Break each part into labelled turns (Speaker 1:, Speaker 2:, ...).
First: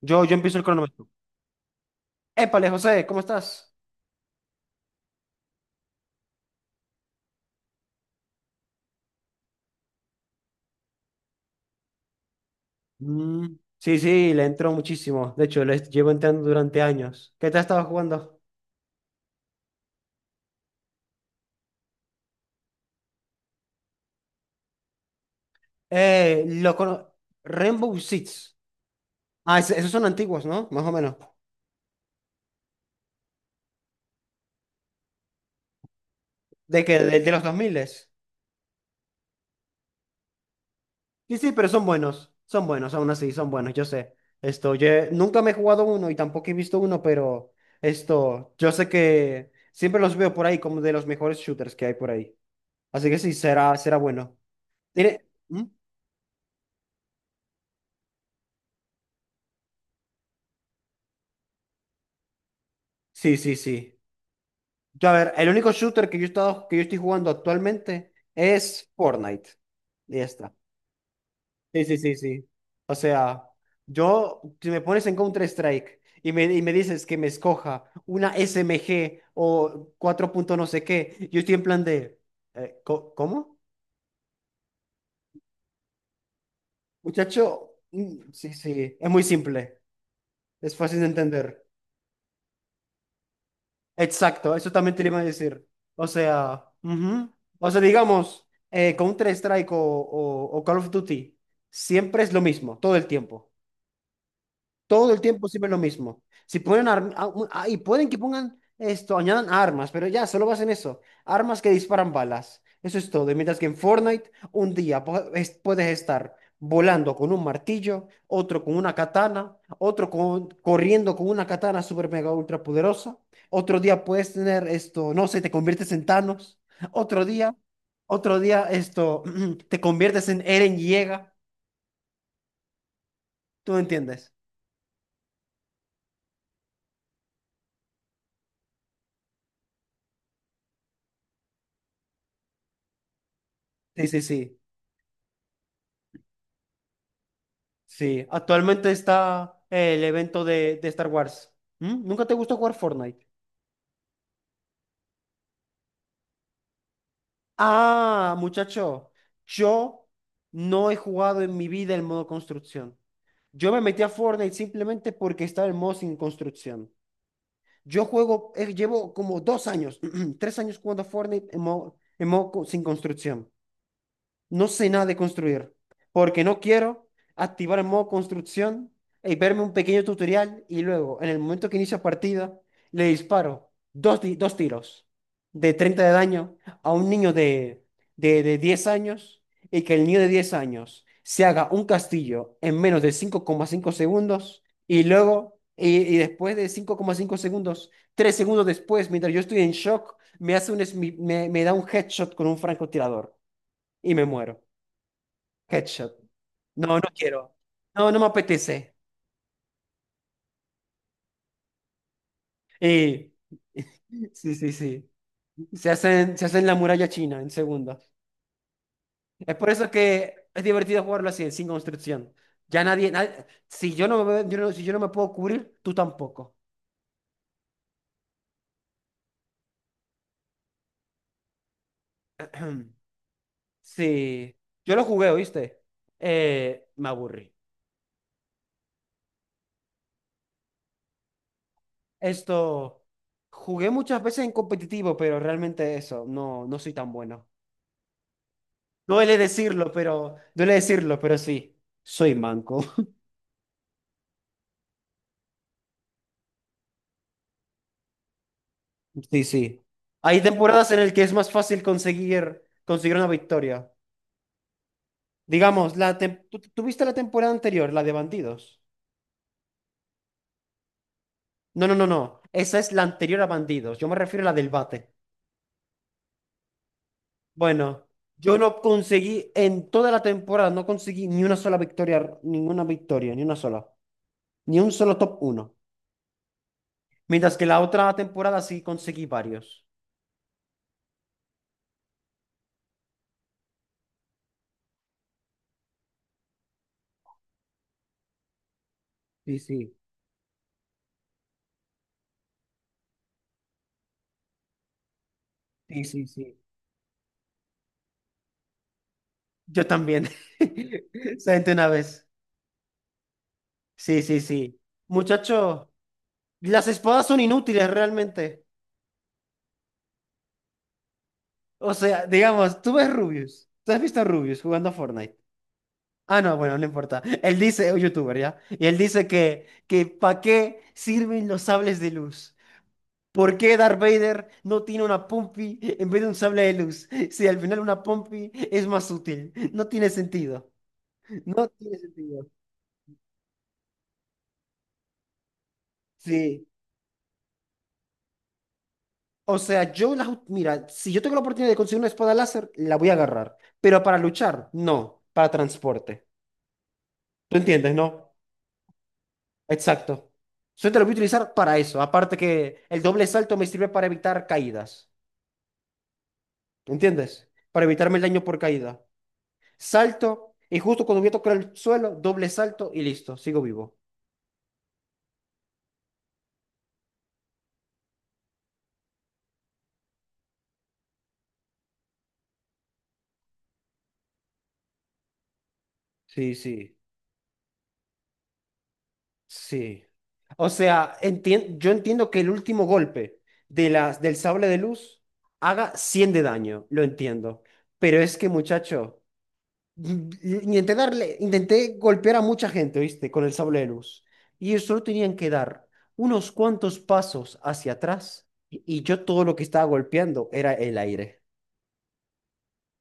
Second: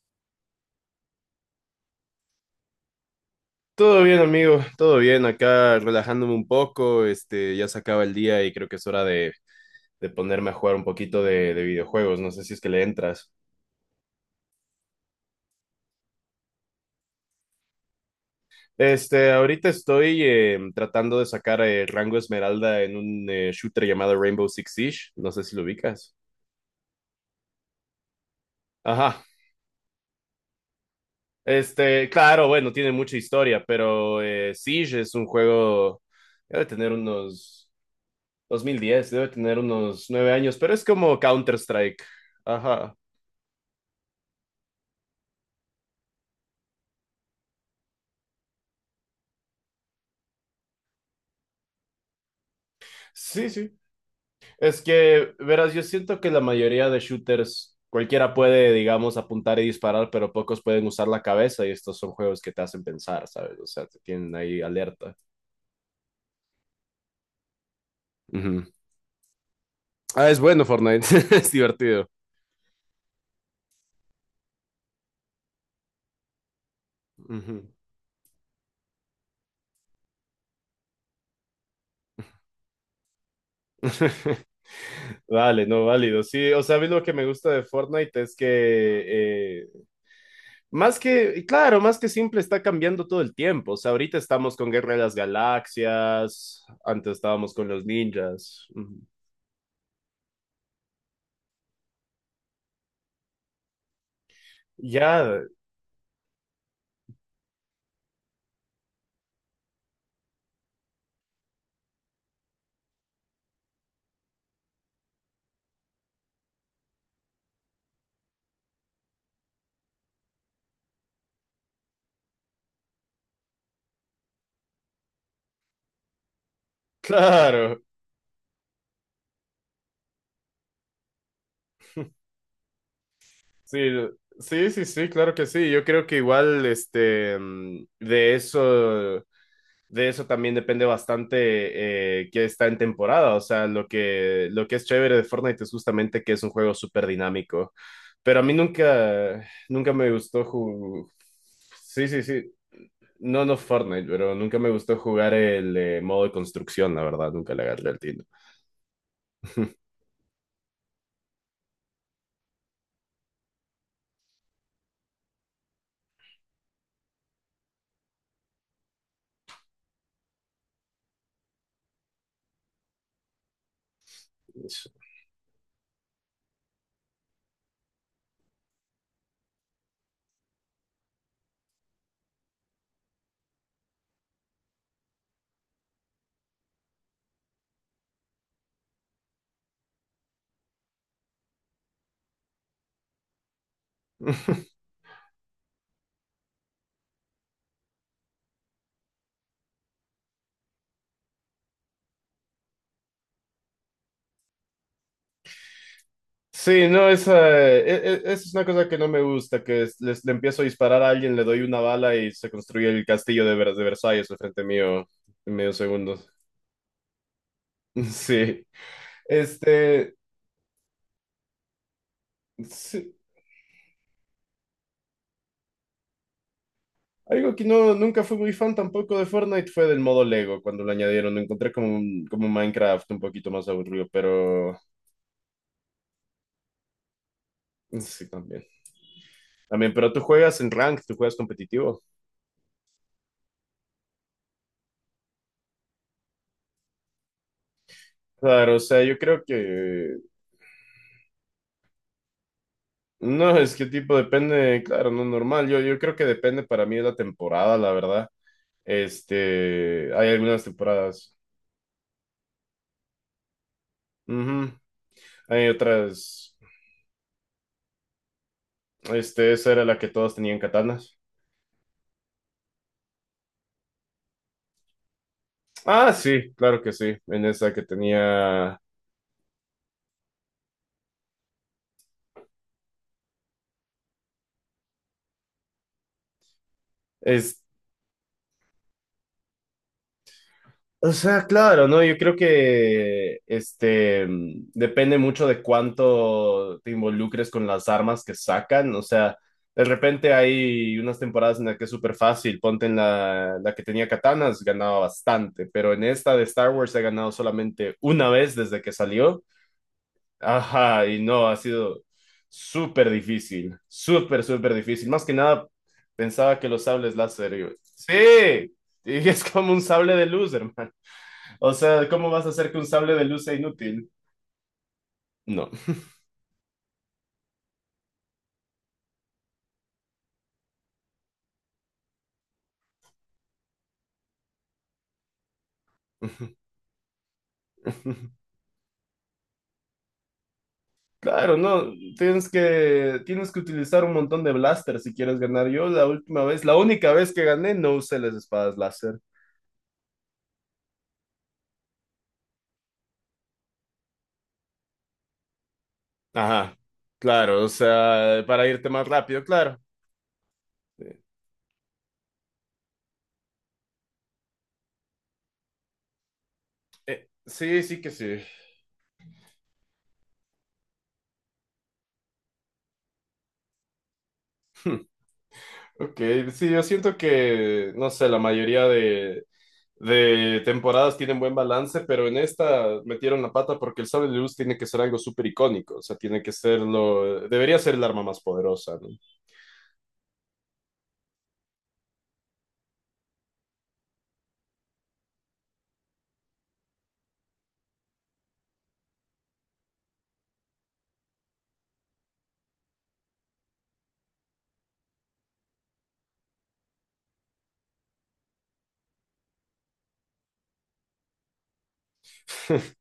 Speaker 1: Yo empiezo el cronómetro. Épale, José, ¿cómo estás?
Speaker 2: Todo bien, amigo, todo bien, acá relajándome un poco, ya se acaba el día y creo que es hora de ponerme a jugar un poquito de videojuegos, no sé si es que le entras.
Speaker 1: Mm, sí, sí, le entró muchísimo. De hecho, le llevo entrando durante años. ¿Qué te has estado jugando?
Speaker 2: Ahorita estoy tratando de sacar rango esmeralda en un shooter llamado Rainbow Six Siege, no sé si lo ubicas.
Speaker 1: Eh, lo cono- Rainbow Six.
Speaker 2: Ajá,
Speaker 1: Esos son antiguos, ¿no? Más o menos.
Speaker 2: claro, bueno, tiene mucha historia, pero Siege es un juego, debe
Speaker 1: ¿De
Speaker 2: tener
Speaker 1: que ¿De, de los
Speaker 2: unos
Speaker 1: 2000?
Speaker 2: 2010, debe tener unos nueve años, pero es como
Speaker 1: Sí, sí, pero son
Speaker 2: Counter-Strike.
Speaker 1: buenos. Son buenos,
Speaker 2: Ajá.
Speaker 1: aún así, son buenos, yo sé. Esto, nunca me he jugado uno y tampoco he visto uno, pero esto, yo sé que siempre los veo por ahí como de los mejores shooters que hay por ahí. Así que sí,
Speaker 2: Sí, sí.
Speaker 1: será, será bueno.
Speaker 2: Es que,
Speaker 1: ¿Mm?
Speaker 2: verás, yo siento que la mayoría de shooters, cualquiera puede, digamos, apuntar y disparar, pero pocos pueden usar la cabeza y estos son juegos que te hacen pensar,
Speaker 1: Sí, sí,
Speaker 2: ¿sabes? O sea, te
Speaker 1: sí.
Speaker 2: tienen ahí
Speaker 1: Yo, a
Speaker 2: alerta.
Speaker 1: ver, el único shooter que yo he estado, que yo estoy jugando actualmente
Speaker 2: Ujú.
Speaker 1: es Fortnite. Y ya
Speaker 2: Ah, es
Speaker 1: está.
Speaker 2: bueno Fortnite, es
Speaker 1: Sí, sí,
Speaker 2: divertido.
Speaker 1: sí, sí. O sea, yo, si me pones en Counter-Strike y y me dices que me
Speaker 2: Ujú.
Speaker 1: escoja una SMG o 4 punto no sé qué, yo estoy en plan de, ¿cómo?
Speaker 2: Vale, no, válido. Sí, o sea, a mí lo que me gusta de
Speaker 1: Muchacho,
Speaker 2: Fortnite
Speaker 1: mm,
Speaker 2: es que,
Speaker 1: sí, sí, es muy simple, es
Speaker 2: más
Speaker 1: fácil de
Speaker 2: que, y
Speaker 1: entender.
Speaker 2: claro, más que simple, está cambiando todo el tiempo. O sea, ahorita
Speaker 1: Exacto,
Speaker 2: estamos con
Speaker 1: eso
Speaker 2: Guerra
Speaker 1: también
Speaker 2: de
Speaker 1: te lo
Speaker 2: las
Speaker 1: iba a decir. O
Speaker 2: Galaxias,
Speaker 1: sea,
Speaker 2: antes
Speaker 1: ujú.
Speaker 2: estábamos con
Speaker 1: O sea,
Speaker 2: los
Speaker 1: digamos,
Speaker 2: ninjas. Ujú.
Speaker 1: Counter-Strike o Call of Duty, siempre es lo mismo, todo el tiempo. Todo el
Speaker 2: Ya,
Speaker 1: tiempo siempre lo mismo. Si ponen y pueden que pongan esto, añadan armas, pero ya, solo basen eso. Armas que disparan balas. Eso es todo. Y mientras que en Fortnite, un día puedes estar volando con un martillo, otro con una katana, corriendo con una katana super mega ultra poderosa. Otro día puedes tener esto, no sé, te conviertes en Thanos. Otro día,
Speaker 2: claro.
Speaker 1: otro día esto, te conviertes en Eren Yeager. ¿Tú
Speaker 2: Sí,
Speaker 1: entiendes?
Speaker 2: sí, sí, sí, claro que sí. Yo creo que igual, de eso también depende bastante que está en temporada. O sea, lo
Speaker 1: Sí, sí,
Speaker 2: que,
Speaker 1: sí.
Speaker 2: lo que es chévere de Fortnite es justamente que es un juego súper dinámico.
Speaker 1: Sí,
Speaker 2: Pero a mí
Speaker 1: actualmente
Speaker 2: nunca,
Speaker 1: está
Speaker 2: nunca
Speaker 1: el
Speaker 2: me gustó
Speaker 1: evento de Star Wars. ¿Mm?
Speaker 2: Sí, sí,
Speaker 1: ¿Nunca te
Speaker 2: sí.
Speaker 1: gustó jugar Fortnite?
Speaker 2: No, no Fortnite, pero nunca me gustó jugar el modo de construcción, la verdad. Nunca le agarré el tiro.
Speaker 1: Ah, muchacho, yo no he jugado en mi vida el modo construcción. Yo me metí a Fortnite simplemente porque estaba el modo sin construcción. Yo juego, llevo como 2 años, 3 años jugando a Fortnite en modo, sin construcción. No sé nada de construir, porque no quiero activar el modo construcción y verme un pequeño tutorial y luego, en el momento que inicio partida, le disparo dos tiros de 30 de daño a un niño de 10 años y que el niño de 10 años se haga un castillo en menos de 5,5 segundos y después de 5,5 segundos, 3 segundos después, mientras yo estoy en shock, me hace un, smi- me me da un headshot con un francotirador y me muero. Headshot.
Speaker 2: Sí,
Speaker 1: No,
Speaker 2: no,
Speaker 1: no
Speaker 2: esa,
Speaker 1: quiero.
Speaker 2: e-
Speaker 1: No,
Speaker 2: e-
Speaker 1: no me
Speaker 2: esa es una cosa
Speaker 1: apetece.
Speaker 2: que no me gusta, que le empiezo a disparar a alguien, le doy una bala y se construye el
Speaker 1: Y
Speaker 2: castillo de Versalles al
Speaker 1: sí,
Speaker 2: frente
Speaker 1: sí,
Speaker 2: mío
Speaker 1: sí.
Speaker 2: en medio
Speaker 1: Se
Speaker 2: segundo.
Speaker 1: hacen, se hacen la muralla china en segundos.
Speaker 2: Sí,
Speaker 1: Es por eso
Speaker 2: este,
Speaker 1: que es divertido jugarlo así, sin construcción. Ya nadie,
Speaker 2: sí,
Speaker 1: nadie- Si yo no me puedo cubrir, tú tampoco.
Speaker 2: algo que no, nunca fui muy fan tampoco de Fortnite fue del modo Lego cuando lo añadieron, lo encontré como, como un Minecraft un poquito más aburrido,
Speaker 1: Sí.
Speaker 2: pero
Speaker 1: Yo lo jugué, ¿oíste? Me aburrí.
Speaker 2: sí, también. También, pero tú juegas en rank, tú juegas competitivo.
Speaker 1: Esto, jugué muchas veces en competitivo, pero realmente eso, no, no soy tan bueno.
Speaker 2: Claro, o sea,
Speaker 1: No
Speaker 2: yo
Speaker 1: duele
Speaker 2: creo
Speaker 1: decirlo,
Speaker 2: que,
Speaker 1: pero, duele decirlo, pero sí, soy manco.
Speaker 2: no, es que tipo depende, claro, no normal. Yo creo que depende para mí de la temporada, la verdad.
Speaker 1: Sí, sí.
Speaker 2: Hay
Speaker 1: Hay
Speaker 2: algunas
Speaker 1: temporadas en el que es
Speaker 2: temporadas.
Speaker 1: más fácil conseguir, conseguir una victoria.
Speaker 2: Ujú. Hay
Speaker 1: Digamos, la tem-
Speaker 2: otras.
Speaker 1: ¿tú, tú viste la temporada anterior, la de Bandidos?
Speaker 2: Esa era la que todos tenían katanas.
Speaker 1: No, no, no, no. Esa es la anterior a Bandidos. Yo me refiero a la del bate.
Speaker 2: Ah, sí, claro que sí. En esa que
Speaker 1: Bueno, yo
Speaker 2: tenía.
Speaker 1: no conseguí, en toda la temporada, no conseguí ni una sola victoria, ninguna victoria, ni una sola. Ni un solo top uno. Mientras
Speaker 2: Es
Speaker 1: que la otra temporada sí conseguí varios.
Speaker 2: O sea, claro, ¿no? Yo creo que depende mucho de cuánto te involucres con las armas que sacan. O sea,
Speaker 1: Sí,
Speaker 2: de
Speaker 1: sí,
Speaker 2: repente hay unas temporadas en las que es súper fácil. Ponte en la que tenía katanas, ganaba bastante. Pero en
Speaker 1: sí, sí,
Speaker 2: esta de
Speaker 1: sí.
Speaker 2: Star Wars he ganado solamente una vez desde que salió.
Speaker 1: Yo también.
Speaker 2: Ajá, y no, ha
Speaker 1: Solamente una
Speaker 2: sido
Speaker 1: vez.
Speaker 2: súper difícil.
Speaker 1: Sí, sí,
Speaker 2: Súper, súper
Speaker 1: sí.
Speaker 2: difícil. Más que nada,
Speaker 1: Muchacho.
Speaker 2: pensaba que los
Speaker 1: Las
Speaker 2: sables
Speaker 1: espadas son
Speaker 2: láser.
Speaker 1: inútiles realmente.
Speaker 2: Sí, y es como un sable de luz, hermano. O
Speaker 1: O
Speaker 2: sea,
Speaker 1: sea,
Speaker 2: ¿cómo vas a hacer que
Speaker 1: digamos,
Speaker 2: un
Speaker 1: tú ves
Speaker 2: sable de luz sea
Speaker 1: Rubius. ¿Tú has
Speaker 2: inútil?
Speaker 1: visto a Rubius jugando a Fortnite?
Speaker 2: No.
Speaker 1: Ah, no, bueno, no importa. Él dice, un youtuber, ¿ya? Y él dice que ¿para qué sirven los sables de luz? ¿Por qué Darth Vader no tiene una Pompi en vez de un sable de luz? Si al final una Pompi es más útil. No tiene sentido.
Speaker 2: Claro,
Speaker 1: No
Speaker 2: no,
Speaker 1: tiene sentido.
Speaker 2: tienes que utilizar un montón de blaster si quieres ganar. Yo la última vez,
Speaker 1: Sí.
Speaker 2: la única vez que gané, no usé las espadas láser.
Speaker 1: O sea, mira, si yo tengo la oportunidad de conseguir una espada láser, la voy a agarrar. Pero para luchar, no. Para transporte.
Speaker 2: Ajá,
Speaker 1: ¿Tú
Speaker 2: claro, o
Speaker 1: entiendes, no?
Speaker 2: sea, para irte más rápido, claro.
Speaker 1: Exacto. Yo te lo voy a utilizar para eso. Aparte que el doble salto me sirve para evitar caídas. ¿Entiendes?
Speaker 2: Sí,
Speaker 1: Para
Speaker 2: sí que
Speaker 1: evitarme el
Speaker 2: sí.
Speaker 1: daño por caída. Salto y justo cuando voy a tocar el suelo, doble salto y listo, sigo vivo.
Speaker 2: Ok, sí, yo siento que, no sé, la mayoría de temporadas tienen buen balance, pero en esta metieron la pata porque el sable de luz tiene que ser algo súper icónico, o sea, tiene que
Speaker 1: Sí,
Speaker 2: ser
Speaker 1: sí,
Speaker 2: lo, debería ser el arma más poderosa, ¿no?
Speaker 1: sí. O sea, yo entiendo que el último golpe de las del sable de luz haga 100 de daño, lo entiendo. Pero es que, muchacho, intenté golpear a mucha gente, ¿viste? Con el sable de luz. Y ellos solo tenían que dar unos cuantos pasos hacia atrás. Y yo todo lo que estaba golpeando era el aire.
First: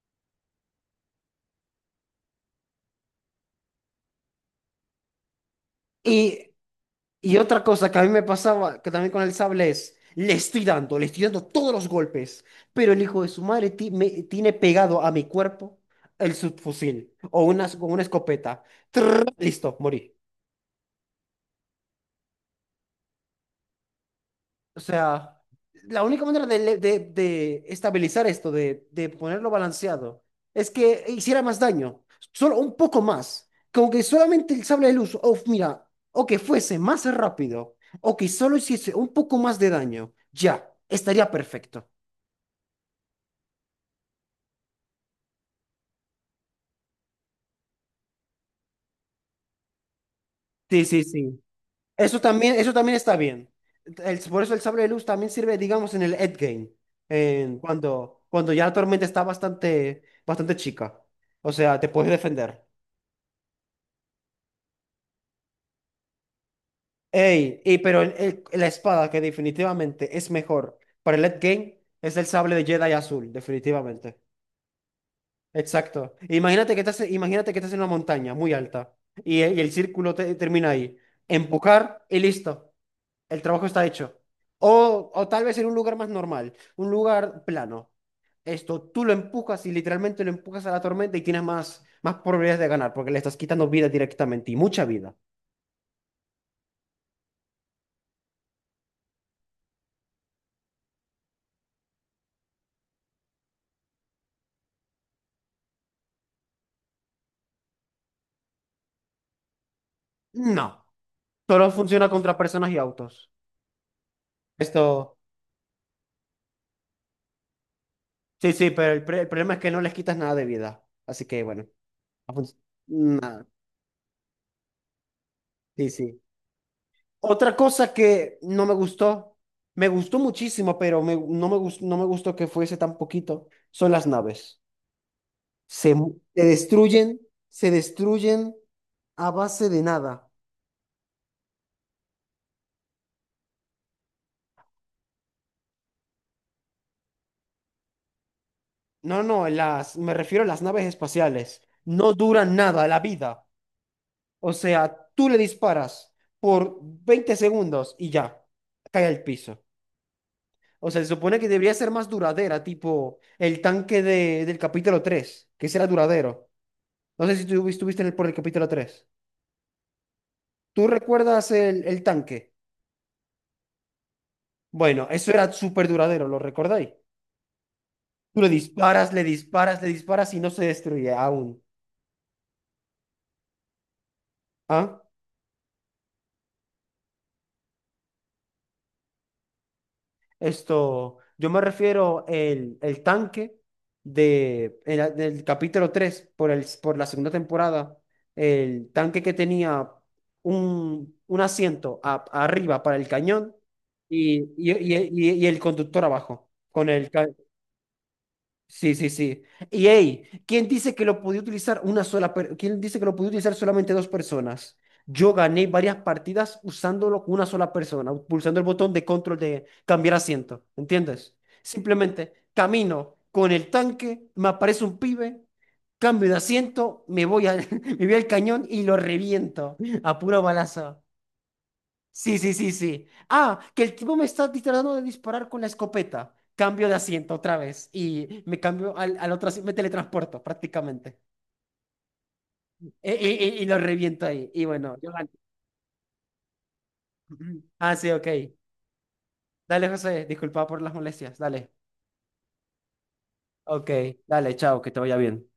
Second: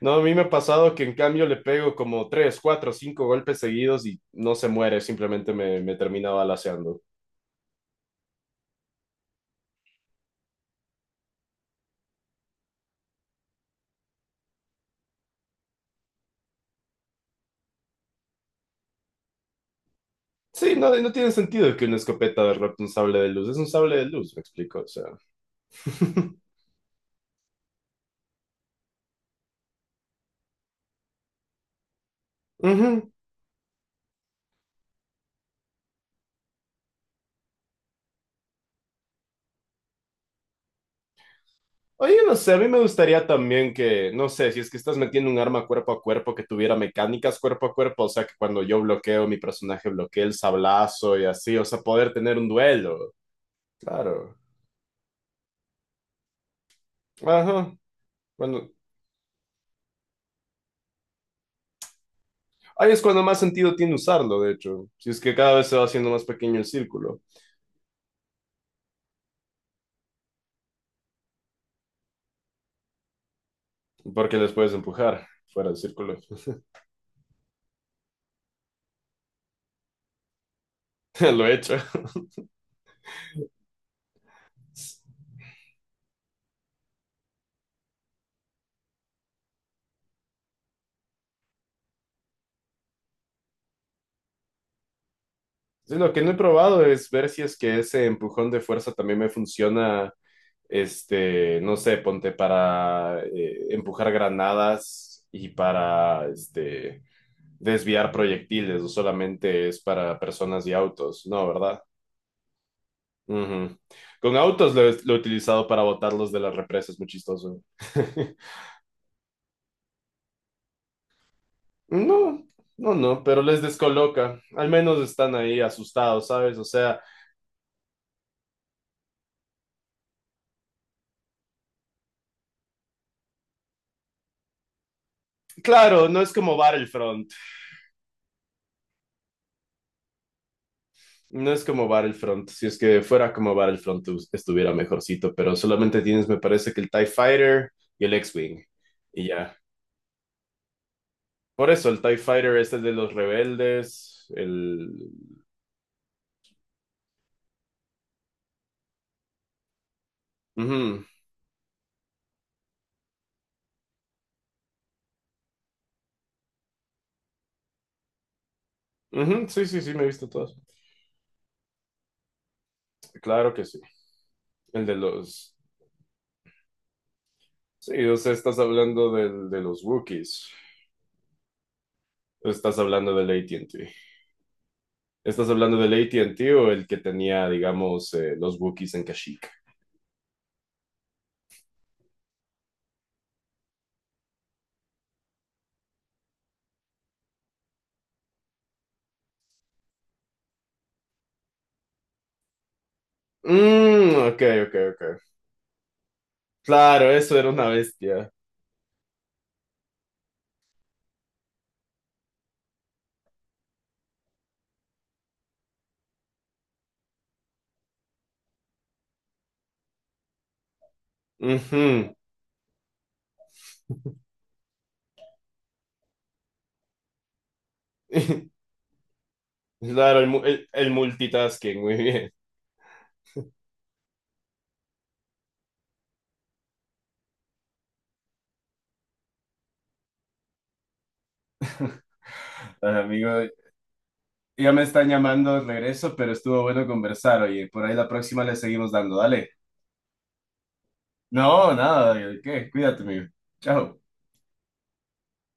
Speaker 2: No, a mí me ha pasado que en cambio le pego como tres, cuatro, cinco golpes seguidos y no se muere, simplemente me termina
Speaker 1: Y,
Speaker 2: balaceando.
Speaker 1: y otra cosa que a mí me pasaba, que también con el sable es, le estoy dando todos los golpes. Pero el hijo de su madre tiene pegado a mi cuerpo el subfusil o una escopeta. Trrr, listo, morí.
Speaker 2: Sí, no, no tiene sentido que una escopeta derrote un sable de luz. Es un sable de luz, me explico.
Speaker 1: O
Speaker 2: O sea.
Speaker 1: sea, la única manera de estabilizar esto, de ponerlo balanceado, es que hiciera más daño, solo un poco
Speaker 2: Ujú.
Speaker 1: más. Como que solamente el sable de luz, o mira, o que fuese más rápido, o que solo hiciese un poco más de daño, ya, estaría perfecto.
Speaker 2: Oye, no sé, a mí me gustaría también que, no sé, si es que estás metiendo un arma cuerpo a cuerpo que tuviera mecánicas cuerpo a cuerpo, o sea, que cuando yo bloqueo, mi personaje bloquee el
Speaker 1: Sí, sí,
Speaker 2: sablazo y
Speaker 1: sí.
Speaker 2: así, o sea, poder tener un
Speaker 1: Eso también
Speaker 2: duelo.
Speaker 1: está bien. El-
Speaker 2: Claro.
Speaker 1: por eso el sable de luz también sirve, digamos, en el endgame,
Speaker 2: Ajá.
Speaker 1: cuando ya
Speaker 2: Bueno,
Speaker 1: la tormenta está bastante, bastante chica. O sea, te puedes defender.
Speaker 2: ahí es cuando más sentido tiene usarlo, de hecho. Si es que cada vez se va haciendo más pequeño el círculo,
Speaker 1: Ey, pero la espada que definitivamente es mejor para el endgame es el sable de Jedi azul, definitivamente.
Speaker 2: porque les puedes empujar fuera del
Speaker 1: Exacto.
Speaker 2: círculo.
Speaker 1: Imagínate que estás en una montaña muy alta y el círculo termina ahí.
Speaker 2: Lo he hecho.
Speaker 1: Empujar y listo. El trabajo está hecho. O tal vez en un lugar más normal, un lugar plano. Esto, tú lo empujas y literalmente lo empujas a la tormenta y tienes más probabilidades de ganar porque le estás quitando vida directamente y mucha vida.
Speaker 2: Sí, lo que no he probado es ver si es que ese empujón de fuerza también me funciona, no sé, ponte para empujar granadas y para, desviar proyectiles, o solamente es para personas
Speaker 1: No,
Speaker 2: y autos, ¿no?
Speaker 1: solo
Speaker 2: ¿Verdad?
Speaker 1: funciona contra personas y autos.
Speaker 2: Ujú. Con autos lo he
Speaker 1: Esto,
Speaker 2: utilizado para botarlos de las represas, muy chistoso.
Speaker 1: sí, sí, pero el problema es que no les quitas nada de vida. Así que bueno, ha
Speaker 2: No,
Speaker 1: func-
Speaker 2: no, no, pero
Speaker 1: nada.
Speaker 2: les descoloca. Al menos están ahí
Speaker 1: Sí, sí.
Speaker 2: asustados, ¿sabes? O sea,
Speaker 1: Otra cosa que no me gustó, me gustó muchísimo, no me gustó, no me gustó que fuese tan poquito, son las naves. Se,
Speaker 2: claro, no
Speaker 1: mu-
Speaker 2: es
Speaker 1: se
Speaker 2: como
Speaker 1: destruyen,
Speaker 2: Battlefront.
Speaker 1: se destruyen, a base de nada.
Speaker 2: No es como Battlefront, si es que fuera como Battlefront estuviera mejorcito, pero solamente tienes, me parece que el TIE Fighter y el X-Wing,
Speaker 1: No,
Speaker 2: y
Speaker 1: no,
Speaker 2: ya.
Speaker 1: me refiero a las naves espaciales.
Speaker 2: Por eso el
Speaker 1: No
Speaker 2: TIE
Speaker 1: duran
Speaker 2: Fighter es el
Speaker 1: nada
Speaker 2: de
Speaker 1: la
Speaker 2: los
Speaker 1: vida.
Speaker 2: rebeldes,
Speaker 1: O sea,
Speaker 2: el...
Speaker 1: tú le disparas por 20 segundos y ya, cae al piso. O sea,
Speaker 2: Ujú,
Speaker 1: se supone que debería ser más duradera, tipo el tanque del capítulo 3, que ese era duradero. No sé si tú estuviste por el capítulo 3.
Speaker 2: ujú, sí, sí, sí, me he visto todos.
Speaker 1: ¿Tú recuerdas el tanque?
Speaker 2: Claro que sí. El de
Speaker 1: Bueno, eso era
Speaker 2: los...
Speaker 1: súper duradero, ¿lo recordáis?
Speaker 2: Sí, o sea,
Speaker 1: Tú le
Speaker 2: estás hablando
Speaker 1: disparas, le
Speaker 2: de
Speaker 1: disparas,
Speaker 2: los
Speaker 1: le disparas y
Speaker 2: Wookiees,
Speaker 1: no se destruye aún.
Speaker 2: estás hablando del AT&T.
Speaker 1: ¿Ah?
Speaker 2: ¿Estás hablando del AT&T o el que tenía, digamos, los Wookiees en Kashyyyk?
Speaker 1: Esto, yo me refiero el tanque del capítulo 3 por la segunda temporada, el tanque que tenía un asiento arriba para el cañón
Speaker 2: Mmm,
Speaker 1: y,
Speaker 2: ok,
Speaker 1: y,
Speaker 2: ok,
Speaker 1: y-
Speaker 2: ok.
Speaker 1: y- y el conductor abajo, con el,
Speaker 2: Claro,
Speaker 1: ca-
Speaker 2: eso era una bestia.
Speaker 1: Sí, sí, sí. Y hey, ¿quién dice que lo podía utilizar ¿Quién dice que lo podía utilizar solamente dos personas? Yo gané varias partidas usándolo con una sola persona, pulsando el botón de control de cambiar asiento, ¿entiendes?
Speaker 2: Ujú.
Speaker 1: Simplemente camino con el tanque, me aparece un pibe, cambio de asiento, me voy al, me voy al cañón y lo reviento a
Speaker 2: Claro, el,
Speaker 1: puro
Speaker 2: mu- el- el
Speaker 1: balazo.
Speaker 2: multitasking, muy bien.
Speaker 1: Sí, sí, sí, sí. Ah, que el tipo me está tratando de disparar con la escopeta. Cambio de asiento otra vez y me cambio al otro asiento, me teletransporto prácticamente.
Speaker 2: Bueno,
Speaker 1: E- y
Speaker 2: amigo,
Speaker 1: Y, lo reviento ahí. Y
Speaker 2: ya me
Speaker 1: bueno,
Speaker 2: están
Speaker 1: yo gané.
Speaker 2: llamando de regreso, pero estuvo bueno conversar, oye. Por ahí
Speaker 1: Ah,
Speaker 2: la
Speaker 1: sí, ok.
Speaker 2: próxima le seguimos dando, dale.
Speaker 1: Dale, José, disculpa por las molestias. Dale.
Speaker 2: No, nada, ¿qué? Cuídate, amigo.
Speaker 1: Ok,
Speaker 2: Chao.
Speaker 1: dale, chao, que te vaya bien.